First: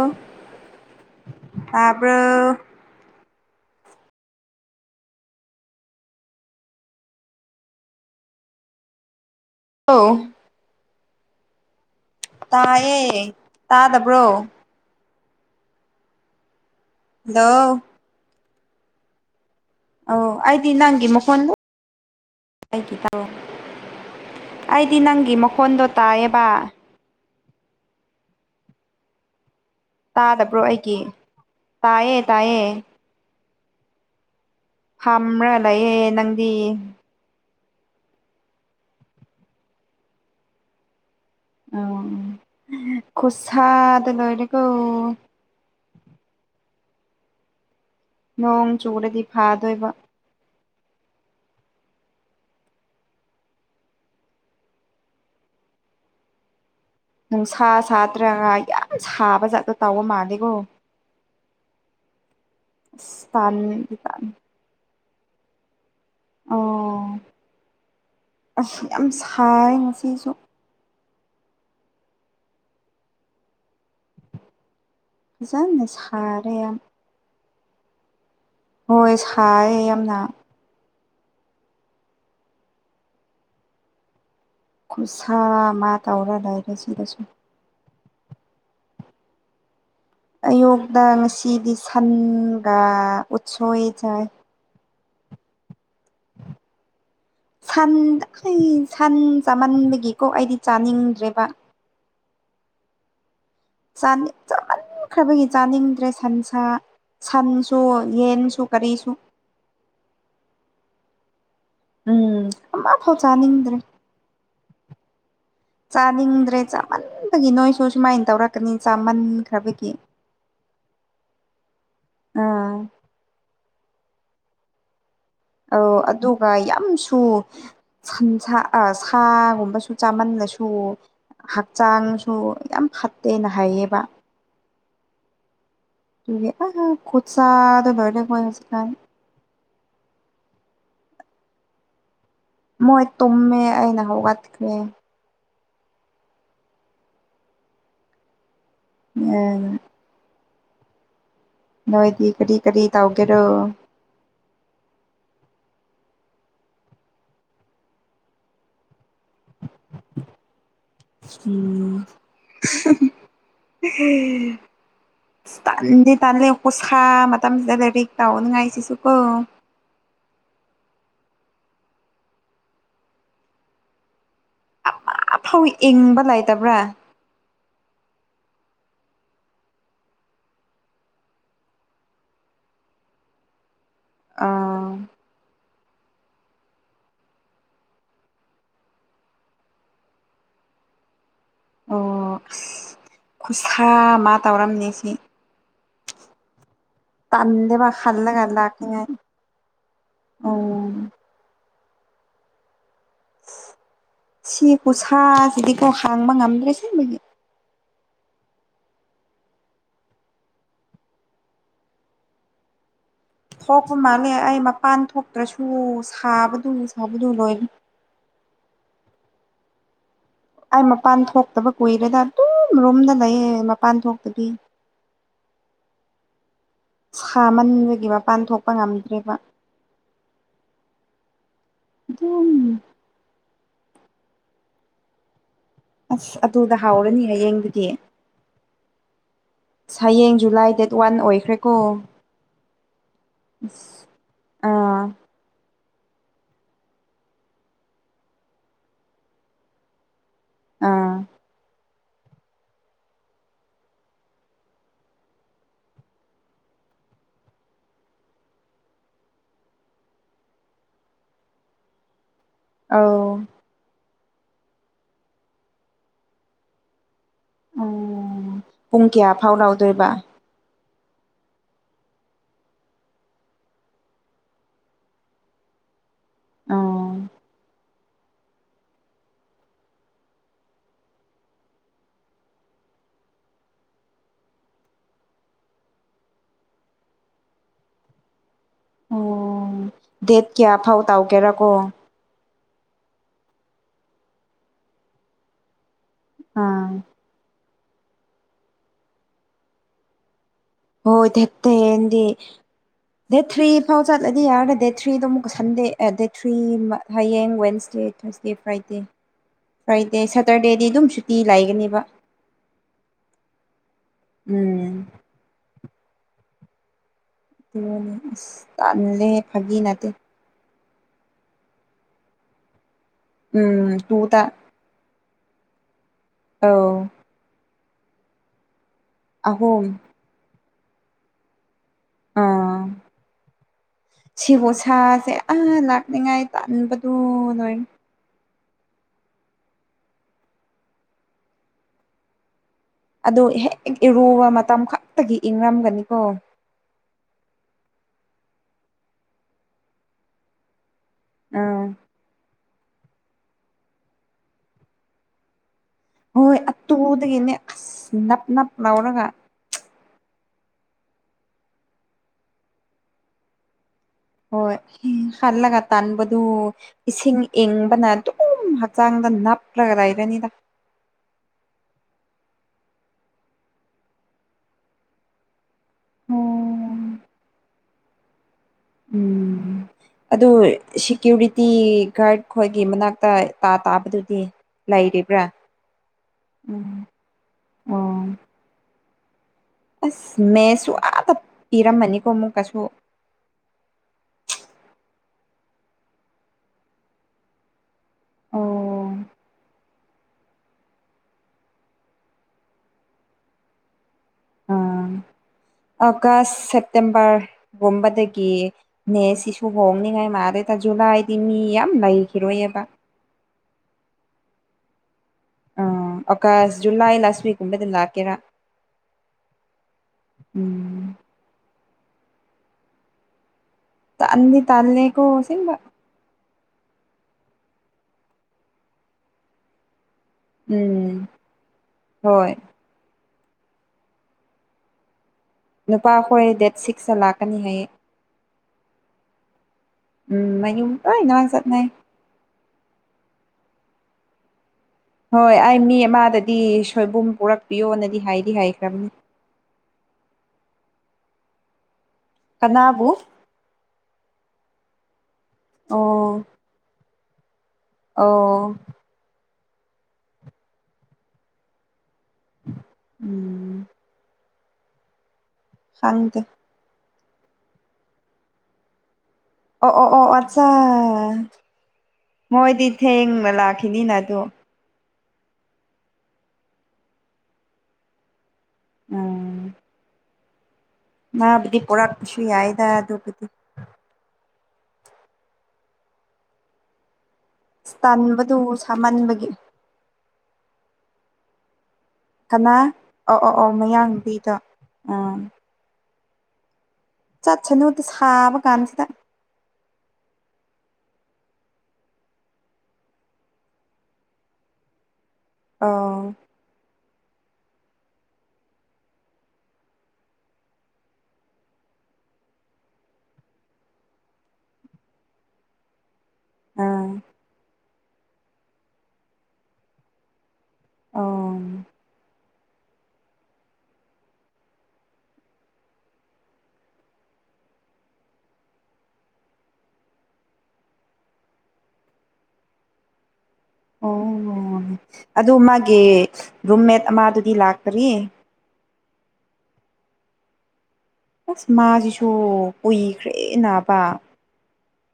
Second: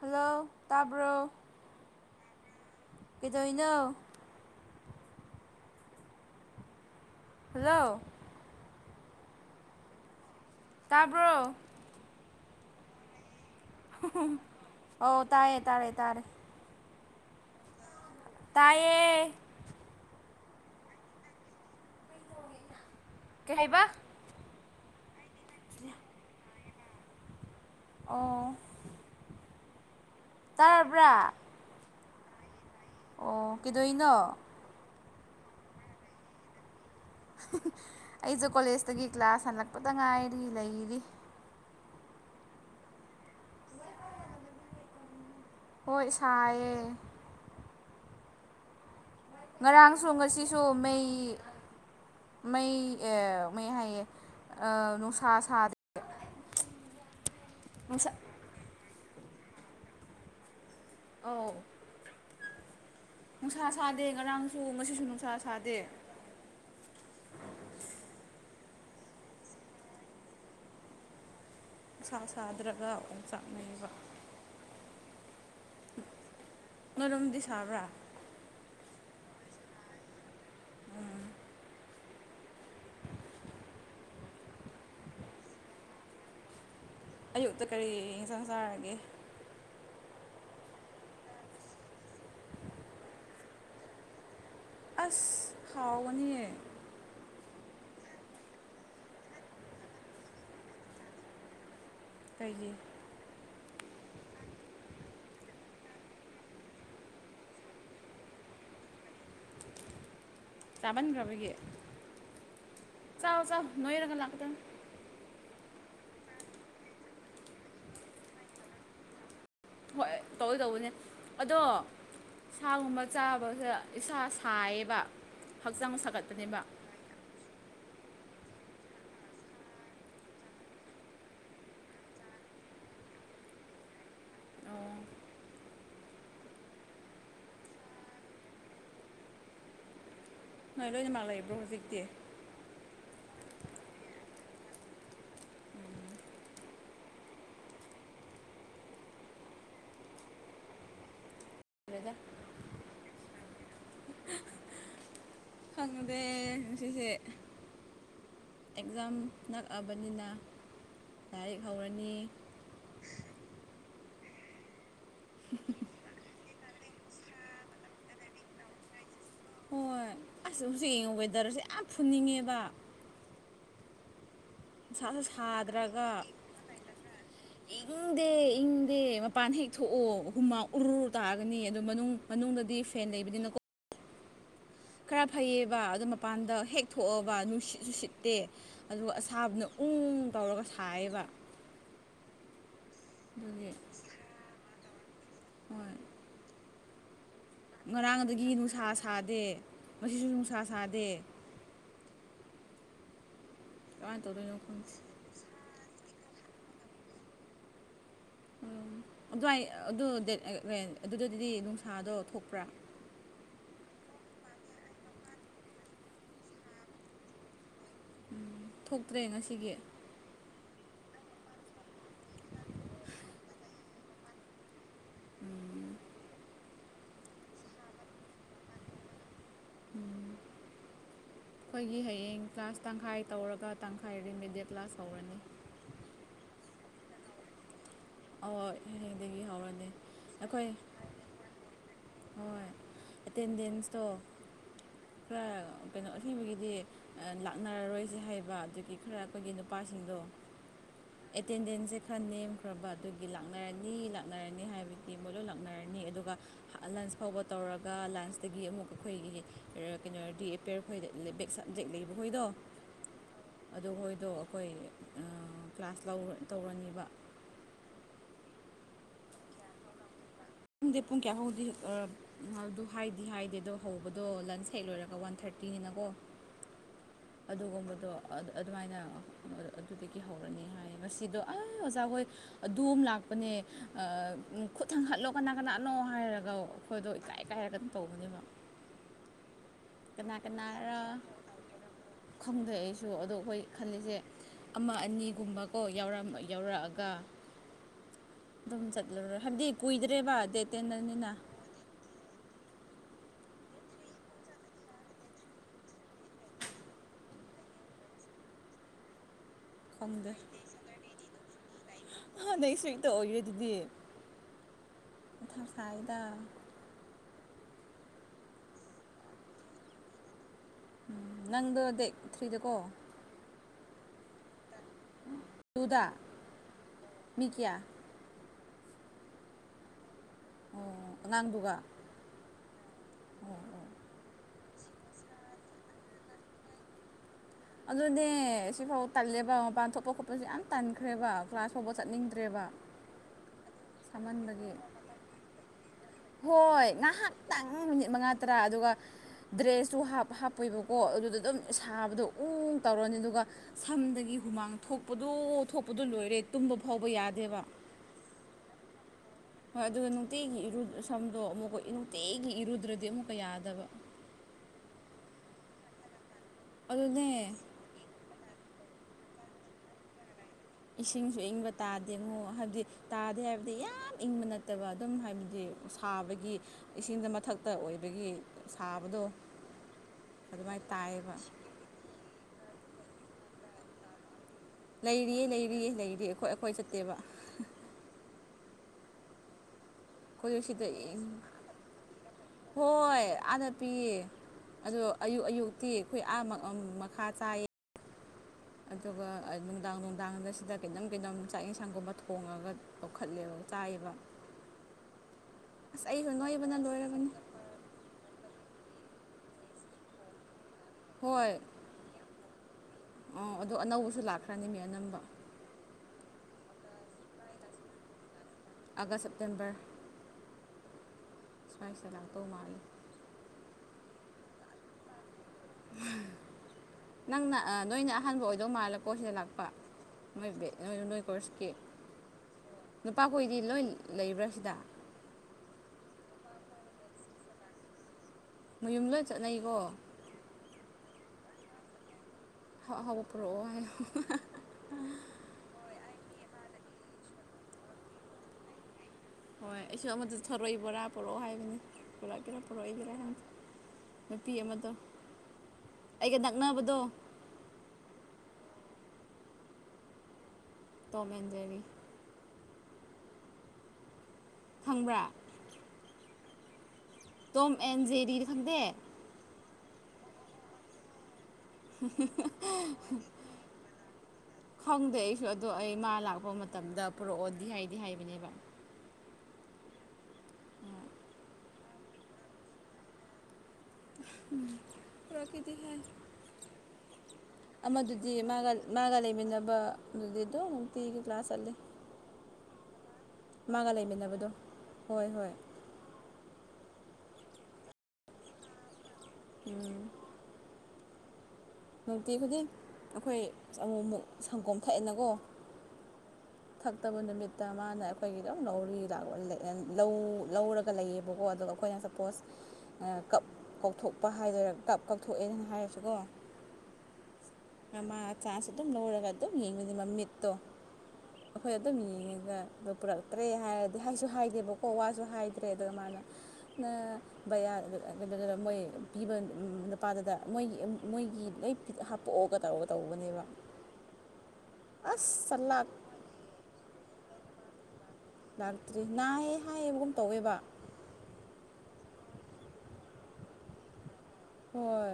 Hello ꯇꯥꯕ꯭ꯔꯣ ꯇꯥꯕꯔꯣ ꯀꯩꯗꯧꯏꯅꯣ ꯍꯜꯂꯣ [unintelligible] ꯇꯥꯕ꯭ꯔꯣ ꯇꯥꯏꯌꯦ ꯇꯥꯗꯕ꯭ꯔꯣ? ꯑꯣ ꯇꯥꯌꯦ ꯇꯥꯔꯦ ꯇꯥꯔꯦ ꯍꯂꯣ ꯇꯥꯏꯌꯦ ꯑꯣ ꯑꯩꯗꯤ ꯅꯪꯒꯤ ꯃꯈꯣꯟ ꯀꯩ ꯍꯥꯏꯕ [inaudible] ꯑꯩꯗꯤ ꯅꯪꯒꯤ ꯃꯈꯣꯟꯗꯣ ꯇꯥꯏꯌꯦꯕ ꯑꯣ ꯇꯥꯗꯕ꯭ꯔꯣ ꯑꯩꯒꯤ ꯇꯥꯔꯕ꯭ꯔꯥ ꯇꯥꯏꯌꯦ ꯇꯥꯏꯌꯦ ꯑꯣ ꯀꯩꯗꯧꯅꯣ ꯐꯝꯃ꯭ꯔꯥ ꯂꯩꯌꯦ ꯅꯪꯗꯤ ꯑꯩꯁꯨ ꯀꯣꯂꯦꯖꯇꯒꯤ ꯀ꯭ꯂꯥꯁ ꯍꯜꯂꯛꯄꯗ ꯉꯥꯏꯔꯤ ꯂꯩꯔꯤ ꯈꯨꯁꯥꯗꯣ ꯂꯣꯏꯔꯦꯀꯣ ꯍꯣꯏ ꯁꯥꯏꯌꯦ ꯅꯣꯡ ꯆꯨꯔꯗꯤ ꯐꯥꯗꯣꯏꯕ ꯉꯔꯥꯡꯁꯨ ꯉꯁꯤꯁꯨ ꯃꯩ ꯃꯩ ꯑꯥ ꯃꯩ ꯍꯥꯏꯌꯦ ꯑꯥ ꯅꯨꯡꯁꯥ ꯁꯥꯗꯦ [inaudible] ꯅꯨꯡꯁꯥ ꯁꯥꯠꯇ꯭ꯔꯒ ꯌꯥꯝ ꯁꯥꯕ ꯖꯥꯠꯇꯣ ꯇꯥꯎꯕ ꯃꯥꯜꯂꯦꯀꯣ ꯑꯧ ꯑꯁ ꯅꯨꯡꯁꯥ ꯇꯥꯟꯗꯤ ꯁꯥꯗꯦ ꯇꯥꯟ ꯉꯔꯥꯡꯁꯨ ꯉꯁꯤꯁꯨ ꯅꯨꯡꯁꯥ ꯁꯥꯗꯦ ꯑꯣ ꯑꯁ ꯌꯥꯝ ꯁꯥꯏ ꯉꯁꯤꯁꯨ ꯅꯨꯡꯁꯥ ꯁꯥꯗ꯭ꯔꯒ ꯑꯣꯝꯆꯥꯛꯅꯩꯕ ꯐꯖꯅ ꯁꯔꯦ ꯌꯥꯝ ꯅꯣꯏꯔꯣꯝꯗꯤ ꯁꯥꯕ꯭ꯔꯥ ꯍꯣꯏ ꯁꯥꯏ ꯌꯥꯝꯅ ꯎꯝ ꯈꯨꯁꯥ ꯑꯃꯥ ꯇꯧꯔ ꯂꯩꯕꯁꯤꯗꯁꯨ ꯑꯌꯨꯛꯇ ꯀꯔꯤ ꯏꯟꯁꯥꯡ ꯆꯥꯔꯛꯒꯦ ꯑꯌꯨꯛꯇ ꯉꯁꯤꯗꯤ ꯁꯟꯒ ꯎꯠꯁꯣꯏ ꯆꯥꯏ ꯑꯁ ꯍꯥꯎꯕꯥꯅꯤ ꯁꯟ ꯑꯩ ꯁꯟ ꯆꯥꯃꯟꯕꯒꯤꯀꯣ ꯑꯩꯗꯤ ꯆꯥꯅꯤꯡꯗ꯭ꯔꯦꯕ ꯀꯩꯒꯤ ꯆꯥꯅꯤꯡ ꯆꯃꯟꯈ꯭ꯔꯕꯒꯤ ꯆꯥꯅꯤꯡꯗ꯭ꯔꯦ ꯁꯟꯁꯥ ꯁꯟꯁꯨ ꯌꯦꯟꯁꯨ ꯀꯔꯤꯁꯨ ꯆꯥꯃꯟꯈ꯭ꯔꯕꯒꯤ ꯎꯝ ꯑꯃꯐꯥꯎ ꯆꯥꯎ ꯆꯥꯎ ꯆꯥꯅꯤꯡꯗ꯭ꯔꯦ ꯅꯣꯏꯔꯒ ꯂꯥꯛꯀꯗꯪ ꯆꯥꯅꯤꯡꯗ꯭ꯔꯦ ꯆꯥꯃꯟꯕꯒꯤ ꯅꯣꯏꯁꯨ ꯁꯨꯃꯥꯏꯅ ꯇꯧꯔꯛꯀꯅꯤ ꯆꯥꯃꯟꯈ꯭ꯔꯕꯒꯤ ꯍꯣꯏ ꯇꯧꯗꯤ ꯇꯧꯕꯅꯦ ꯑꯗꯣ ꯑꯥ ꯁꯥꯒꯨꯝꯕ ꯆꯥꯕꯁꯦ ꯏꯁꯥ ꯁꯥꯏꯌꯦꯕ ꯍꯛꯆꯥꯡ ꯑꯣ ꯑꯗꯨꯒ ꯁꯥꯒꯠꯄꯅꯦꯕ ꯌꯥꯝꯁꯨ ꯁꯟꯁꯥ ꯑꯥ ꯁꯥꯒꯨꯝꯕꯁꯨ ꯆꯥꯃꯜꯂꯁꯨ ꯍꯛꯆꯥꯡꯁꯨ ꯌꯥꯝ ꯐꯠꯇꯦꯅ ꯍꯥꯏꯌꯦꯕ ꯑ [unintelligible] ꯅꯣꯏ ꯂꯣꯏꯅ ꯃꯥꯛ ꯂꯩꯕ꯭ꯔꯣ ꯍꯧꯖꯤꯛꯇꯤ ꯃꯣꯏ ꯇꯨꯝꯃꯦ ꯑꯩꯅ ꯍꯧꯒꯠꯈ꯭ꯔꯦ ꯎ [unintelligible] ꯂꯩꯗ ꯅꯣꯏꯗꯤ ꯀꯔꯤ ꯀꯔꯤ ꯇꯧꯒꯦꯔꯣ ꯈꯪꯗꯦ ꯉꯁꯤꯁꯦ ꯑꯦꯛꯖꯥꯝ ꯅꯛꯑꯕꯅꯤꯅ ꯂꯥꯏꯔꯤꯛ ꯎꯝ ꯍꯧꯔꯅꯤ [unintelligible] ꯇꯥꯟꯗꯤ ꯇꯥꯟꯂꯦ ꯈꯨꯣ ꯁꯥꯥ ꯃꯇꯝꯁꯤꯗ ꯂꯩꯔꯤꯛ ꯇꯧꯅꯉꯥꯏꯁꯤꯁꯨ ꯀꯣ ꯍꯣꯏ ꯑꯁ ꯍꯧꯖꯤꯛ ꯌꯦꯡꯉꯣ ꯋꯦꯗꯔꯁꯦ ꯌꯥꯝ ꯐꯨꯅꯤꯡꯉꯦꯕ ꯑꯃ ꯁꯥꯁꯨ ꯐꯥꯎ ꯁꯥꯗ꯭ꯔꯒ ꯏꯪꯕ ꯂꯩꯇꯕ꯭ꯔꯥ ꯏꯪꯗꯦ ꯏꯪꯗꯦ ꯃꯄꯥꯟ ꯍꯦꯛ ꯊꯣꯛꯑꯣ ꯍꯨꯝꯃ ꯑꯣꯔꯣ ꯇꯥꯒꯅꯤ ꯑꯗꯨ ꯃꯅꯨꯡ ꯃꯅꯨꯡꯗꯗꯤ ꯐꯦꯟ ꯂꯩꯕꯅꯤꯅꯀꯣ ꯑꯥ ꯈꯔ ꯐꯩꯌꯦꯕ ꯑꯗꯣ ꯃꯄꯥꯟꯗ ꯍꯦꯛ ꯊꯣꯛꯑꯕ ꯅꯨꯡꯁꯤꯠꯁꯨ ꯁꯤꯠꯇꯦ ꯑꯗꯨꯒ ꯑꯁꯥꯕꯅ ꯎꯪ ꯇꯧꯔꯒ ꯁꯥꯏꯌꯦꯕ ꯑꯣ ꯑꯁ ꯑꯗꯨꯒꯤ ꯈꯨꯁ ꯃꯥ ꯇꯧꯔꯝꯅꯦ ꯁꯤ ꯍꯣꯏ ꯇꯟꯗꯦꯕ ꯈꯜꯂꯒ ꯉꯔꯥꯡꯗꯒꯤ ꯅꯨꯡꯁꯥ ꯂꯥꯛꯅꯤꯡꯉꯥꯏ ꯁꯥꯗꯦ ꯃꯁꯤꯁꯨ ꯅꯨꯡꯁꯥ ꯁꯥꯗꯦ ꯎꯝ ꯀꯃꯥꯏꯅ ꯇꯧꯗꯣꯏꯅꯣ ꯁꯤ ꯈꯪꯗꯦ ꯈꯨꯁꯥ ꯁꯤꯗꯤꯀꯣ ꯍꯥꯡꯕ ꯉꯝꯗ꯭ꯔꯦ ꯑꯁꯦꯡꯕꯒꯤ ꯎꯝ ꯑꯗꯨꯋꯥꯏ ꯑꯗꯨ ꯗꯦ [unintelligible] ꯑꯗꯨꯗꯗꯤ ꯅꯨꯡꯁꯥꯗꯣ ꯊꯣꯛꯄ꯭ꯔꯥ ꯊꯣꯛꯄ ꯃꯥꯜꯂꯦ ꯑꯩ ꯃꯄꯥꯟ ꯊꯣꯛꯇ꯭ꯔꯁꯨ ꯁꯥꯕꯗꯨ ꯁꯥꯕꯗꯨ ꯂꯣꯏꯔꯦ ꯊꯣꯛꯇ꯭ꯔꯦ ꯉꯁꯤꯒꯤ ꯑꯩ ꯃꯄꯥꯟ ꯊꯣꯛꯇꯕ ꯀꯨꯏꯔꯦꯗ ꯑꯗꯨꯝ ꯔꯨꯝꯗ ꯂꯩꯌꯦ ꯃꯄꯥꯟ ꯊꯣꯛꯇꯕꯤ ꯎꯝ ꯁꯥꯃꯟꯕꯒꯤ ꯃꯄꯥꯟ ꯊꯣꯛꯄ ꯉꯝꯗ꯭ꯔꯦꯕꯥ ꯎꯝ ꯑꯩꯈꯣꯏꯒꯤ ꯍꯌꯦꯡ ꯑꯗꯨꯝ ꯀ꯭ꯂꯥꯁ ꯇꯪꯈꯥꯏ ꯇꯧꯔꯒ ꯇꯪꯈꯥꯏ ꯔꯤꯃꯦꯗꯤꯠ ꯀ꯭ꯂꯥꯁ ꯍꯧꯔꯅꯤ ꯑꯁ ꯑꯗꯨꯗ ꯍꯥꯎꯔꯅꯤ ꯍꯌꯦꯡꯗꯨꯗꯤ ꯍꯣꯏ ꯍꯌꯦꯡ ꯗꯥꯒꯤ ꯍꯧꯔ ꯍꯌꯦꯡ ꯖꯨꯂꯥꯏ ꯗꯦꯠ ꯋꯥꯟ ꯑꯣꯏꯈ꯭ꯔꯦꯀꯣ ꯍꯣꯏ ꯑꯁ ꯑꯦꯇꯦꯟꯗꯦꯟꯁꯇꯣ ꯑꯥ ꯈꯔ ꯀꯩꯅꯣ ꯑꯁꯦꯡꯕꯒꯤꯗꯤ ꯂꯥꯛꯅꯔꯔꯣꯏꯁꯦ ꯍꯥꯏꯕ ꯑꯗꯨꯒꯤ ꯈꯔ ꯑꯩꯈꯣꯏꯒꯤ ꯅꯨꯄꯥꯁꯤꯡꯗꯣ ꯑꯥ ꯑꯦꯇꯦꯟꯗꯦꯟꯁꯁꯦ ꯈꯔ ꯅꯦꯝ ꯈꯔꯕ ꯑꯗꯨꯒꯤ ꯂꯥꯛꯅꯔꯅꯤ ꯂꯥꯛꯅꯔꯅꯤ ꯍꯥꯏꯕꯗꯤ ꯃꯣꯏ ꯂꯣꯏ ꯂꯥꯛꯅꯔꯅꯤ ꯑꯗꯨꯒ ꯂꯟꯁ ꯐꯥꯎꯕ ꯇꯧꯔꯒ ꯂꯟꯁꯇꯒꯤ ꯑꯃꯨꯛ ꯑꯩꯈꯣꯏꯒꯤ ꯀꯩꯅꯣ ꯔꯤꯑꯦꯄꯦꯌꯔ ꯈꯣꯏ ꯕꯦꯛ ꯁꯞꯖꯦꯛ ꯂꯩꯕ ꯈꯣꯏꯗꯣ ꯑꯥꯎ ꯑꯗꯨ ꯍꯣꯏꯗꯣ ꯑꯩꯈꯣꯏ ꯀ꯭ꯂꯥꯁ ꯂꯧ ꯇꯧꯔꯅꯤꯕ ꯎꯝ ꯄꯨꯡ ꯀꯌꯥ ꯐꯥꯎ ꯂꯥꯎꯗꯣꯏꯕ ꯈꯪꯗꯦ ꯄꯨꯡ ꯀꯌꯥ ꯍꯧꯗꯤ ꯑꯥ ꯎ ꯑꯗꯨ ꯍꯥꯏꯗꯤ ꯍꯥꯏꯗꯦ ꯑꯗꯣ ꯍꯧꯕꯗꯣ ꯂꯟꯁ ꯍꯦꯛ ꯂꯣꯏꯔꯒ ꯋꯥꯟ ꯊꯥꯔꯇꯤꯅꯤꯅꯀꯣ ꯑꯥ ꯑꯗꯨꯒꯨꯝꯕꯗꯣ ꯑꯗꯨꯃꯥꯏꯅ ꯑꯗꯨꯗꯒꯤ ꯍꯧꯔꯅꯤ ꯍꯥꯏ ꯉꯁꯤꯗꯣ ꯑꯥꯏ ꯑꯣꯖꯥꯍꯣꯏ ꯑꯗꯨꯝ ꯂꯥꯛꯄꯅꯦ ꯑꯥ ꯈꯨꯠ ꯊꯪ ꯍꯥꯠꯂꯣ ꯀꯅꯥ ꯀꯅꯥꯅꯣ ꯍꯥꯏꯔꯒ ꯑꯩꯈꯣꯏꯗꯣ ꯏꯀꯥꯏ ꯀꯥꯏꯔꯒꯅ ꯇꯧꯕꯅꯦꯕ ꯑꯣ ꯗꯦꯠ ꯀꯌꯥ ꯐꯥꯎ ꯇꯥꯎꯒꯦꯔꯥꯀꯣ ꯈꯪꯗ ꯑꯩꯁꯨ ꯑꯗꯣ ꯈꯣꯏ ꯈꯜꯂꯤꯁꯦ ꯑꯃ ꯑꯅꯤꯒꯨꯝꯕ ꯑꯣ ꯌꯥꯎꯔꯃ ꯑꯥ ꯌꯥꯎꯔꯛꯑꯒ ꯑꯗꯨꯝ ꯆꯠꯂꯔꯣꯏ ꯍꯥꯏꯕꯗꯤ ꯀꯨꯏꯗ꯭ꯔꯦꯕ ꯗꯦꯠ ꯍꯣꯏ ꯇꯦꯟꯗꯅꯤꯅ ꯘꯦꯠ ꯇꯦꯟꯗꯤ ꯗꯦꯠ ꯊ꯭ꯔꯤ ꯐꯥꯎ ꯆꯠꯂꯗꯤ ꯌꯥꯔꯦ ꯗꯦꯠ ꯊ꯭ꯔꯤꯗꯣ ꯑꯃꯨꯛꯀ ꯁꯟꯗꯦ ꯑꯦ ꯗꯦꯠ ꯊ꯭ꯔꯤ ꯍꯌꯦꯡ ꯋꯦꯟꯁꯗꯦ ꯊꯔꯁꯗꯦ ꯐꯔꯥꯏꯗꯦ [inaudible] ꯐ꯭ꯔꯥꯏꯗꯦ ꯁꯇꯔꯗꯦꯗꯤ ꯑꯗꯨꯝ ꯁꯨꯇꯤ ꯂꯩꯒꯅꯤꯕ ꯅꯦꯛꯁ ꯋꯤꯛꯇ ꯑꯣꯏꯔꯦ ꯑꯗꯨꯗꯤ ꯎꯝ ꯃꯊꯥ ꯁꯥꯏꯗ ꯎꯝ ꯑꯁ ꯇꯥꯟꯂꯦ ꯐꯥꯒꯤ ꯅꯠꯇꯦ ꯅꯪꯗꯣ ꯗꯦꯠ ꯊ꯭ꯔꯤꯗꯀꯣ ꯎꯝ ꯇꯨ ꯇꯥ ꯇꯨꯗꯥ ꯑꯥꯎ ꯃꯤ ꯀꯌꯥ ꯑꯍꯨꯝ ꯑꯣ ꯑꯉꯥꯡꯗꯨꯒꯥ ꯑ ꯑꯥ ꯑꯥ ꯁꯤꯕꯣ ꯁꯁꯦ ꯑꯥ ꯂꯥꯛꯅꯤꯡꯉꯥꯏ ꯇꯥꯟꯕꯗꯨ ꯂꯣꯏ ꯑꯗꯨꯅꯦ ꯁꯤꯐꯥꯎ ꯇꯜꯂꯦꯕ ꯃꯄꯥꯟ ꯊꯣꯛꯄ ꯈꯣꯠꯄꯁꯨ ꯌꯥꯝ ꯇꯟꯈ꯭ꯔꯦꯕ ꯀ꯭ꯂꯥꯁ ꯐꯥꯎꯕ ꯆꯠꯅꯤꯡꯗ꯭ꯔꯦꯕ ꯑꯗꯨ ꯍꯦꯛ ꯏꯔꯨꯕ ꯁꯥꯃꯟꯕꯒꯤ ꯃꯇꯝ ꯈꯛꯇꯒꯤ ꯏꯪꯔꯝꯒꯅꯤꯀꯣ ꯍꯣꯏ ꯉꯥꯏꯍꯥꯛꯇꯪ ꯃꯤꯅꯤꯠ ꯃꯉꯥ ꯇꯔꯥ ꯑꯗꯨꯒ ꯗ꯭ꯔꯦꯁꯇꯨ ꯍꯥꯞ ꯍꯥꯞꯄꯣꯏꯕꯀꯣ ꯑꯗꯨꯗ ꯑꯗꯨꯝ ꯑꯥ ꯁꯥꯕꯗꯣ ꯎꯪ ꯇꯧꯔꯅꯤ ꯑꯗꯨꯒ ꯁꯝꯗꯒꯤ ꯍꯨꯃꯥꯡ ꯊꯣꯛꯄꯗꯨ ꯊꯣꯛꯄꯗꯨ ꯂꯣꯏ ꯍꯣꯏ ꯑꯇꯨꯗꯒꯤꯅꯦ ꯑꯁ ꯅꯞ ꯅꯞ ꯂꯧꯔꯒ ꯍꯣꯏ ꯑꯗꯨꯒ ꯅꯨꯡꯇꯤꯒꯤ ꯏꯔꯨ ꯁꯝꯗꯣ ꯑꯃꯨꯛꯀ ꯅꯨꯡꯇꯤꯒꯤ ꯏꯔꯨꯗ꯭ꯔꯗꯤ ꯑꯃꯨꯛꯀ ꯌꯥꯗꯕ ꯍꯣꯏ ꯍꯥꯜꯂꯒ ꯇꯥꯟꯕꯗꯨ ꯏꯁꯤꯡ ꯑꯗꯨꯅꯦ ꯏꯪꯕꯅ ꯗꯨꯝ ꯍꯛꯆꯥꯡꯗ ꯅꯞꯂꯒ ꯂꯩꯔꯅꯤꯗ ꯏꯁꯤꯡꯁꯨ ꯏꯪꯕ ꯇꯥꯗꯦꯃꯨ ꯍꯥꯏꯕꯗꯤ ꯇꯥꯗꯦ ꯍꯥꯏꯕꯗꯤ ꯌꯥꯝ ꯏꯪꯕ ꯅꯠꯇꯕ ꯑꯗꯨꯝ ꯍꯥꯏꯕꯗꯤ ꯁꯥꯕꯒꯤ ꯎꯝ ꯏꯁꯤꯡꯗ ꯃꯊꯛꯇ ꯑꯣꯏꯕꯒꯤ ꯁꯥꯕꯗꯣ ꯎꯝ ꯑꯗꯨ ꯑꯗꯨꯃꯥꯏꯅ ꯇꯥꯏꯌꯦꯕ ꯁꯤꯀ꯭ꯌꯨꯔꯤꯇꯤ ꯒꯔꯗ ꯑꯈꯣꯏꯒꯤ ꯃꯅꯥꯛꯇ ꯇꯥ ꯇꯥꯕꯗꯨꯗꯤ ꯂꯩꯔꯤꯕ꯭ꯔꯥ ꯂꯩꯔꯤꯌꯦ- ꯂꯩꯔꯤꯌꯦ ꯂꯩꯔꯤ ꯑꯩꯈꯣꯏ -ꯑꯩꯈꯣꯏ ꯎꯝ ꯆꯠꯇꯦꯕ ꯑꯣ ꯑꯁ ꯈꯣꯢꯁꯤꯗ ꯃꯦꯁꯁꯨ ꯏ ꯑꯥꯗ ꯄꯤꯔꯝꯃꯅꯤꯀꯣ ꯑꯃꯨꯛꯀꯁꯨ ꯍꯣꯏ ꯑꯥꯅꯠꯇꯤꯌꯦ ꯑꯗꯣ ꯑꯌꯨꯛ ꯑꯌꯨꯛꯇꯤ ꯑꯩꯈꯣꯏ ꯑꯥ ꯃꯥ ꯃꯈꯥ ꯆꯥꯏ ꯑꯣ ꯑꯗꯨꯒ ꯅꯨꯡꯗꯥꯡ ꯅꯨꯡꯗꯥꯡꯗ ꯁꯤꯗ ꯀꯩꯅꯣꯝ -ꯀꯩꯅꯣꯝ ꯆꯥꯛ ꯌꯦꯟꯁꯥꯡꯒꯨꯝꯕ ꯊꯣꯡꯉꯒ ꯀꯧꯈꯠꯂꯦꯕ ꯆꯥꯏꯌꯦꯕ ꯑꯥ ꯑꯁ ꯑꯩꯁꯨ ꯑꯥꯒꯁ ꯅꯣꯏꯕꯅ ꯂꯣꯏꯔꯕꯅꯤ ꯁꯦꯞꯇꯦꯝꯕꯔ ꯒꯨꯝꯕꯗꯒꯤ ꯅꯦꯠ ꯁꯤꯁꯨꯨ ꯍꯣꯡꯅꯤꯡꯉꯥꯏ ꯃꯥꯂꯦ ꯖꯨꯂꯥꯏꯗꯤ ꯍꯣꯏ ꯃꯤ ꯌꯥꯝ ꯂꯩꯈꯤꯔꯣꯏꯌꯦꯕ ꯑꯣ ꯑꯗꯣ ꯑꯅꯧꯕꯁꯨ ꯂꯥꯛꯈ꯭ꯔꯅꯤ ꯃꯤ ꯑꯅꯝꯕ ꯑ ꯑꯥꯒꯁ ꯖꯨꯂꯥꯏ ꯂꯥꯁ ꯋꯤꯛ ꯀꯨꯝꯕꯗ ꯂꯥꯛꯀꯦꯔ ꯑꯥꯒꯁ ꯁꯦꯞꯇꯦꯝꯕꯔ ꯎꯝ ꯁ꯭ꯋꯥꯏꯁꯤꯗ ꯂꯥꯛꯇꯧꯕ ꯃꯥꯜꯂꯤ ꯇꯟꯗꯤ ꯇꯥꯜꯅꯤꯀꯣ ꯑꯁꯦꯡꯕ ꯅꯪꯅ ꯑ ꯅꯣꯏꯅ ꯑꯍꯥꯟꯕ ꯑꯣꯏꯗꯧ ꯃꯥꯜꯂꯦꯀꯣ ꯁꯤꯗ ꯂꯥꯛꯄ ꯃꯣꯏ ꯕꯦ ꯅꯣꯏ ꯎꯝ ꯅꯣꯏ ꯀꯣꯔꯦꯁꯀꯤ ꯍꯣꯏ ꯅꯨꯄꯥꯈꯣꯏꯗꯤ ꯂꯣꯏ ꯂꯩꯕ꯭ꯔꯥ ꯁꯤꯗ ꯅꯨꯄꯥ ꯈꯣꯏ ꯗꯦꯠ ꯁꯤꯛꯁꯇ ꯂꯥꯛꯀꯅꯤ ꯍꯥꯏꯌꯦ ꯃꯌꯨꯝ ꯂꯣꯏ ꯆꯠꯅꯩꯀꯣ ꯎꯝ ꯃꯌꯨꯝ ꯂꯣꯏ ꯂꯣꯏ ꯆꯠꯅꯩ ꯈꯔ ꯑꯍꯥꯎꯕ ꯄꯔꯛꯑꯣ ꯍꯥꯏꯌꯣ ꯍꯣꯏ ꯑꯩ ꯃꯤ ꯑꯃꯗꯗꯤ ꯁꯣꯏꯕꯨꯝ ꯄꯔꯛꯄꯤꯌꯣꯅꯗꯤ ꯍꯥꯏꯗꯤ ꯍꯥꯏꯈ꯭ꯔꯕꯅꯤ ꯍꯣꯏ ꯑꯩꯁꯨ ꯑꯃꯗ ꯊꯔꯣꯏ ꯕꯣꯔꯥ ꯄꯣꯔꯛꯑꯣ ꯍꯥꯏꯕꯅꯤ ꯄꯣꯔꯛꯀꯦꯔꯥ ꯀꯅꯥꯕꯨ ꯄꯣꯔꯛꯑꯣꯏꯒꯦꯔꯥ ꯈꯪꯗꯦ ꯅꯨꯄꯤ ꯑꯃꯗꯣ ꯑꯩꯒ ꯑꯣ ꯅꯛꯅꯕꯗꯣ ꯑꯣ ꯇꯣꯝ ꯑꯦꯟ ꯖꯦꯔꯤ ꯎꯝ ꯈꯪꯕ꯭ꯔꯥ ꯍꯥꯡꯗꯦ ꯇꯣꯝ ꯑꯦꯟ ꯖꯦꯔꯤꯗꯨ ꯈꯪꯗꯦ ꯑꯣ ꯑꯣ ꯑꯣ ꯑꯠꯆꯥꯥ ꯃꯣꯏꯗꯤ ꯊꯦꯡꯅ ꯂꯥꯛꯈꯤꯅꯤꯅ ꯑꯗꯣ ꯈꯪꯗꯦ ꯑꯩꯁꯨ ꯑꯗꯣ ꯑꯩ ꯃꯥ ꯂꯥꯛꯄ ꯃꯇꯝꯗ ꯄꯨꯔꯛꯑꯣꯗꯤ ꯍꯥꯏꯗꯤ ꯍꯥꯏꯕꯅꯦꯕ ꯎꯝ ꯎꯝ ꯃꯥꯕꯨꯗꯤ ꯄꯨꯔꯛꯄꯁꯨ ꯌꯥꯏꯗ ꯑꯗꯨꯕꯨꯗꯤ ꯎꯝ ꯄꯨꯔꯛꯀꯤꯇꯤ ꯍꯦ ꯑꯁ ꯑꯃꯗꯨꯗꯤ ꯇꯟꯕꯗꯨ ꯃꯥꯒ ꯃꯥꯒ ꯁꯥꯃꯟꯕꯒꯤ ꯂꯩꯃꯤꯟꯅꯕꯗꯨꯗꯤ ꯗꯨꯝ ꯅꯨꯡꯇꯤꯒꯤ ꯀ꯭ꯂꯥꯁ ꯆꯠꯂꯦ ꯀꯅꯥ ꯑꯣ ꯑꯣ ꯑꯣ ꯃꯥꯒ ꯂꯩꯃꯤꯟꯅꯕꯗꯣ ꯃꯌꯥꯡꯕꯤꯗꯣ ꯍꯣꯏ ꯑꯥ ꯍꯣꯏ ꯆꯠꯁꯅꯨꯗ ꯁꯥꯕ ꯀꯥꯟꯁꯤꯗ ꯎꯝ ꯅꯨꯡꯇꯤ ꯈꯨꯗꯤꯡ ꯑꯩꯈꯣꯏ ꯑꯃꯨꯛ ꯃꯨꯛ ꯁꯪꯒꯣꯝ ꯊꯛꯑꯦꯅꯀꯣ ꯑꯣ ꯊꯛꯇꯕ ꯅꯨꯃꯤꯠꯇ ꯃꯥꯅ ꯑꯩꯈꯣꯏꯒꯤ ꯑꯗꯨꯝ ꯂꯧꯔꯤ ꯂꯥꯎꯔꯥ ꯂꯩꯌꯦ ꯂꯧ ꯂꯧꯔꯒ ꯂꯩꯌꯦꯕꯀꯣ ꯑꯗꯨꯒ ꯈꯣꯏꯅ ꯁꯄꯣꯁ ꯑꯥ ꯀꯞ ꯀꯧꯊꯣꯛꯄ ꯍꯥꯏꯗꯣꯏꯔꯥ ꯀꯞ ꯀꯧꯊꯣꯛꯑꯦꯅ ꯍꯥꯏꯔꯁꯨꯀꯣ ꯑꯥ ꯑꯥ ꯃꯥ ꯆꯥꯟꯁ ꯑꯗꯨꯝ ꯂꯧꯔꯒ ꯑꯗꯨꯝ ꯌꯦꯡꯕꯅꯤ ꯃꯃꯤꯠꯇꯣ ꯑꯣ ꯑꯩꯈꯣꯏ ꯑꯗꯨꯝ ꯌꯦꯡꯉꯒ ꯑꯗꯣ ꯄꯨꯔꯛꯇ꯭ꯔꯦ ꯍꯥꯏꯔꯗꯤ ꯍꯥꯏꯁꯨ ꯍꯥꯏꯗꯦꯕꯀꯣ ꯋꯥꯁꯨ ꯍꯥꯏꯗ꯭ꯔꯦ ꯑꯗꯨ ꯃꯥꯅ ꯅ ꯚꯩꯌꯥ ꯑꯗꯨ ꯗꯨ ꯗꯨ ꯗꯨ ꯃꯣꯏ ꯄꯤꯕ ꯅꯨꯄꯥꯗꯨꯗ ꯃꯣꯏ ꯃꯣꯏꯒꯤ ꯅꯣꯏ ꯐꯤꯠ ꯍꯥꯞꯄꯛꯑꯣꯒ ꯇꯧ ꯇꯧꯕꯅꯦꯕ ꯑꯣ ꯑꯣ ꯑꯁ ꯑꯗꯨ ꯁꯂꯥꯛ ꯃꯥꯒꯤ ꯔꯨꯝꯃꯦꯠ ꯑꯃꯗꯨꯗꯤ ꯂꯥꯛꯇꯔꯤ ꯂꯥꯛꯇ꯭ꯔꯤ ꯅꯥꯏꯑꯦ ꯍꯥꯏꯌꯦꯕꯒꯨꯝ ꯇꯧꯋꯦꯕ ꯑꯁ ꯃꯥꯖꯤꯁꯨ ꯀꯨꯏꯈ꯭ꯔꯦ ꯅꯥꯕ ꯍꯣꯏ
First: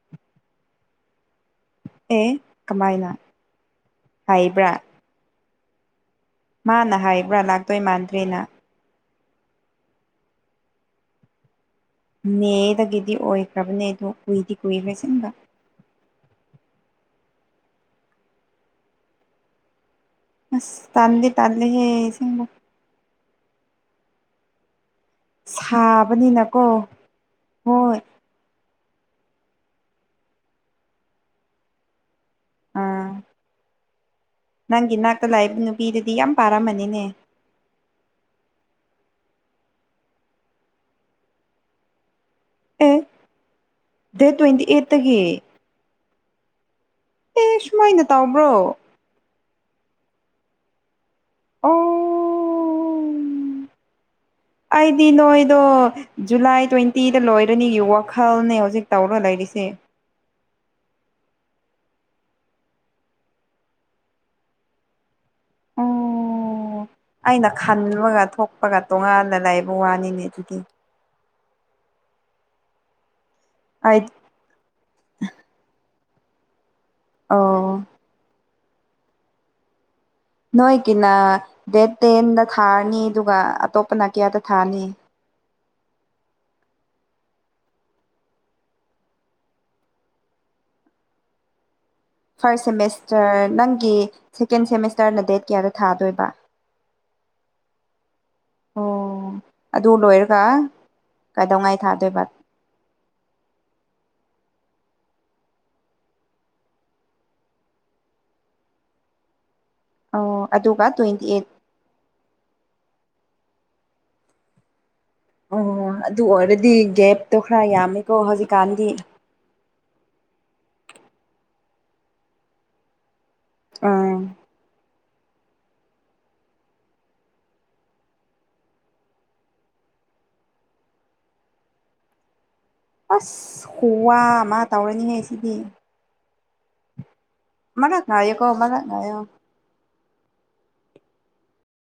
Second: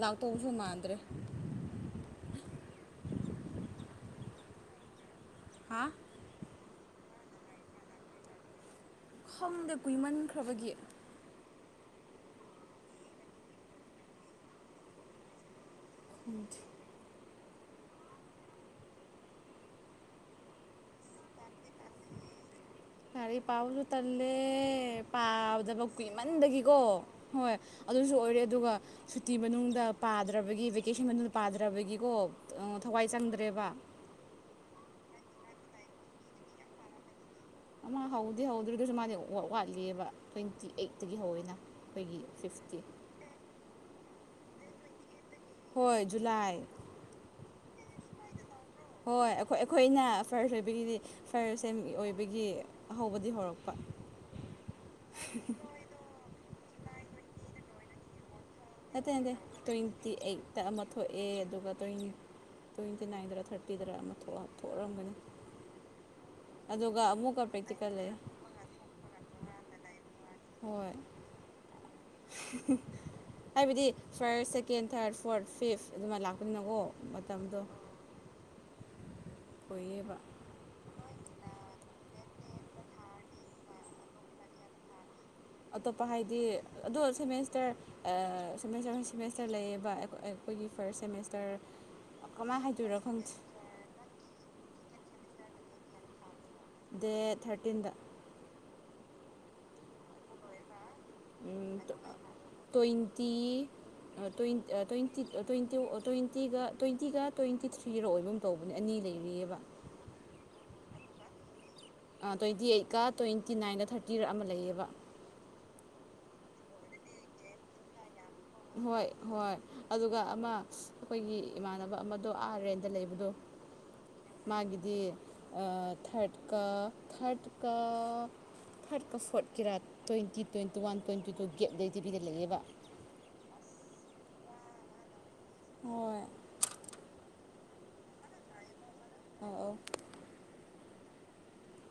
ꯂꯥꯛꯇꯧꯕꯁꯨ ꯃꯥꯟꯗ꯭ꯔꯦ ꯑꯦ ꯀꯃꯥꯏꯅ ꯍꯥꯏꯕ꯭ꯔꯥ ꯍꯥꯥ ꯃꯥꯅ ꯍꯥꯏꯕ꯭ꯔꯥ ꯂꯥꯛꯇꯣꯏ ꯃꯥꯟꯗ꯭ꯔꯦꯅ ꯈꯝꯗꯦ ꯀꯨꯏꯃꯟꯈ꯭ꯔꯕꯒꯤ ꯃꯦꯗꯒꯤꯗꯤ ꯑꯣꯏꯈ꯭ꯔꯕꯅꯦ ꯑꯗꯣ ꯀꯨꯏꯗꯤ ꯀꯨꯏꯈ꯭ꯔꯦ ꯑꯁꯤꯟꯕ [unintelligible] ꯑꯁ ꯇꯟꯗꯤ ꯇꯟꯂꯦꯍꯦ ꯑꯁꯦꯡꯕ ꯂꯥꯏꯔꯤꯛ ꯄꯥꯕꯁꯨ ꯇꯜꯂꯦ ꯄꯥꯕꯗꯕ ꯁꯥꯕꯅꯤꯅꯀꯣ ꯀꯨꯏꯃꯟꯕꯒꯤꯀꯣ ꯍꯣꯏ ꯑꯗꯨꯁꯨ ꯑꯣꯏꯔꯦ ꯑꯗꯨꯒ ꯁꯨꯇꯤ ꯃꯅꯨꯡꯗ ꯄꯥꯗ꯭ꯔꯕꯒꯤ ꯚꯦꯀꯦꯁꯟ ꯃꯅꯨꯡꯗ ꯄꯥꯗ꯭ꯔꯕꯒꯤꯒꯣ ꯑꯥ ꯊꯋꯥꯏ ꯆꯪꯗ꯭ꯔꯦꯕ ꯅꯪꯒꯤ ꯅꯥꯛꯇ ꯂꯩꯕ ꯅꯨꯄꯤꯗꯨꯗꯤ ꯌꯥꯝ ꯄꯥꯔꯝꯃꯅꯤꯅꯦ ꯑꯃ ꯍꯧꯗꯦ ꯍꯧꯗ꯭ꯔꯥꯒ꯭ꯔꯥꯁꯨ ꯃꯥꯗꯤ ꯋꯥ ꯋꯥ ꯋꯥꯠꯂꯤꯑꯦꯕ ꯇ꯭ꯋꯦꯟꯇꯤ ꯑꯩꯠꯇꯒꯤ ꯍꯧꯋꯦꯅ ꯑꯩꯈꯣꯏꯒꯤ ꯐꯤꯐꯇ ꯑꯦ ꯗꯦꯠ ꯇ꯭ꯋꯦꯟꯇꯤ ꯑꯩꯠꯇꯒꯤ ꯍꯣꯏ ꯖꯨꯂꯥꯏ ꯑꯦ ꯁꯨꯃꯥꯏꯅ ꯇꯧꯕ꯭ꯔꯣ ꯍꯣꯏ ꯑꯩꯈꯣꯏ ꯑꯩꯈꯣꯏꯅ ꯐꯔꯁ ꯑꯣꯏꯕꯒꯤꯗꯤ ꯐꯔꯁ ꯁꯦꯝ ꯑꯣ ꯑꯣꯏꯕꯒꯤ ꯑꯍꯧꯕꯗꯤ ꯍꯧꯔꯛꯄ ꯑꯩꯗꯤ ꯅꯣꯏꯗꯣ ꯖꯨꯂꯥꯏ ꯇ꯭ꯋꯦꯟꯇꯤꯗ ꯂꯣꯏꯔꯅꯤꯒꯤ ꯋꯥꯈꯜꯅꯦ ꯍꯧꯖꯤꯛ ꯇꯧꯔ ꯂꯩꯔꯤꯁꯦ ꯇꯤ ꯑꯩꯠꯇ ꯑꯃ ꯊꯣꯛꯑꯦ ꯑꯗꯨꯒ ꯇ꯭ꯋꯦꯟ ꯇ꯭ꯋꯦꯟꯇꯤ ꯅꯥꯏꯟꯗꯔ ꯊꯥꯔꯇꯤꯗꯔ ꯑꯃ ꯊꯣꯛꯑꯝ ꯊꯣꯛꯔꯝꯒꯅꯤ ꯑꯣ ꯑꯩꯅ ꯈꯟꯕꯒ ꯊꯣꯛꯄꯒ ꯇꯣꯉꯥꯟꯅ ꯂꯩꯕꯩ ꯋꯥꯅꯤꯅꯦ ꯑꯗꯨꯗꯤ ꯍꯣꯏ ꯍꯥꯏꯕꯗꯤ ꯑꯩ first second third fourth fifth ꯑꯗꯨꯃꯥꯏ ꯂꯥꯛꯄꯅꯤꯅꯒꯣ ꯃꯇꯝꯗꯣ ꯑꯣ ꯀꯨꯏꯌꯦꯕ ꯅꯣꯏꯒꯤꯅ ꯗꯦꯠ ꯇꯦꯟꯗ ꯊꯥꯔꯅꯤ ꯑꯗꯨꯒ ꯑꯇꯣꯞꯄꯅ ꯀꯌꯥꯗ ꯊꯥꯔꯅꯤ ꯑꯇꯣꯞꯄ ꯍꯥꯏꯗꯤ ꯑꯗꯣ ꯁꯦꯃꯦꯁꯇꯔ ꯑꯥ ꯁꯦꯃꯦꯁꯇꯔ ꯁꯦꯃꯦꯁꯇꯔ ꯂꯩꯌꯦꯕ ꯑꯩꯈꯣ ꯑꯩꯈꯣꯏꯒꯤ ꯐꯥꯔꯁ ꯁꯦꯃꯦꯁꯇꯔ ꯀꯃꯥꯏꯅ ꯐꯥꯔꯁ ꯍꯥꯏꯗꯣꯏꯔꯣ ꯈꯪꯗꯦ ꯁꯦꯃꯦꯁꯇꯔ ꯅꯪꯒꯤ ꯁꯦꯀꯦꯟ ꯁꯦꯃꯦꯁꯇꯔꯅ ꯗꯦꯠ ꯀꯌꯥꯗ ꯊꯥꯗꯣꯏꯕ ꯗꯦꯠ ꯊꯥꯔꯇꯤꯟꯗ ꯑꯣ ꯑꯗꯨ ꯂꯣꯏꯔꯒ ꯀꯩꯗꯧꯉꯩ ꯊꯥꯗꯣꯏꯕ ꯇ꯭ꯋꯦꯟꯇꯤ ꯑꯥ ꯇ꯭ꯋꯦꯟ ꯑꯥ ꯇ꯭ꯋꯦꯟꯇꯤ ꯑꯥ ꯇ꯭ꯋꯦꯟꯇꯤ ꯑꯥ ꯇ꯭ꯋꯦꯟꯇꯤꯒ ꯇ꯭ꯋꯦꯟꯇꯤꯒ ꯇ꯭ꯋꯦꯟꯇꯤ ꯊ꯭ꯔꯤꯔꯣ ꯑꯣꯏꯕꯒꯨꯝ ꯇꯧꯕꯅꯦ ꯑꯅꯤ ꯂꯩꯔꯤꯌꯦꯕ ꯑꯣ ꯑꯗꯨꯒ ꯇ꯭ꯋꯦꯟꯇꯤ ꯑꯩꯠ ꯑꯥ ꯇ꯭ꯋꯦꯟꯇꯤ ꯑꯩꯠꯀ ꯇ꯭ꯋꯦꯟꯇꯤ ꯅꯥꯏꯟꯒ ꯊꯥꯔꯇꯤꯔꯥ ꯑꯃ ꯂꯩꯌꯦꯕ ꯑꯣ ꯑꯗꯨ ꯑꯣꯏꯔꯗꯤ ꯒꯦꯞꯇꯣ ꯈꯔ ꯌꯥꯝꯃꯦꯀꯣ ꯍꯧꯖꯤꯛ ꯍꯣꯏ꯫ ꯍꯣꯏ ꯑꯗꯨꯒ ꯑꯃ ꯑꯈꯣꯏꯒꯤ ꯏꯃꯥꯟꯅꯕ ꯑꯃꯗꯣ ꯑꯥ ꯔꯦꯟꯗ ꯂꯩꯕꯗꯣ꯫ ꯑꯥ ꯃꯥꯒꯤꯗꯤ ꯊꯔꯠꯀ ꯊꯔꯠꯀ, ꯊꯥꯔꯠꯀ ꯐꯣꯔꯠꯀꯤꯔꯥ twenty twenty one twenty two gap ꯂꯩ ꯇꯤꯕꯤꯗ ꯂꯩꯌꯦꯕ꯫ ꯑꯁ ꯈꯨꯋꯥ ꯑꯃ ꯇꯧꯔꯅꯤ ꯍꯦ ꯁꯤꯗꯤ꯫ ꯍꯣꯏ꯫ ꯃꯅꯥ ꯅꯥꯏꯌꯦꯀꯣ ꯃꯅꯥ ꯅꯥꯏꯌꯦꯀꯣ꯫ ꯑꯥ ꯑꯥꯎ꯫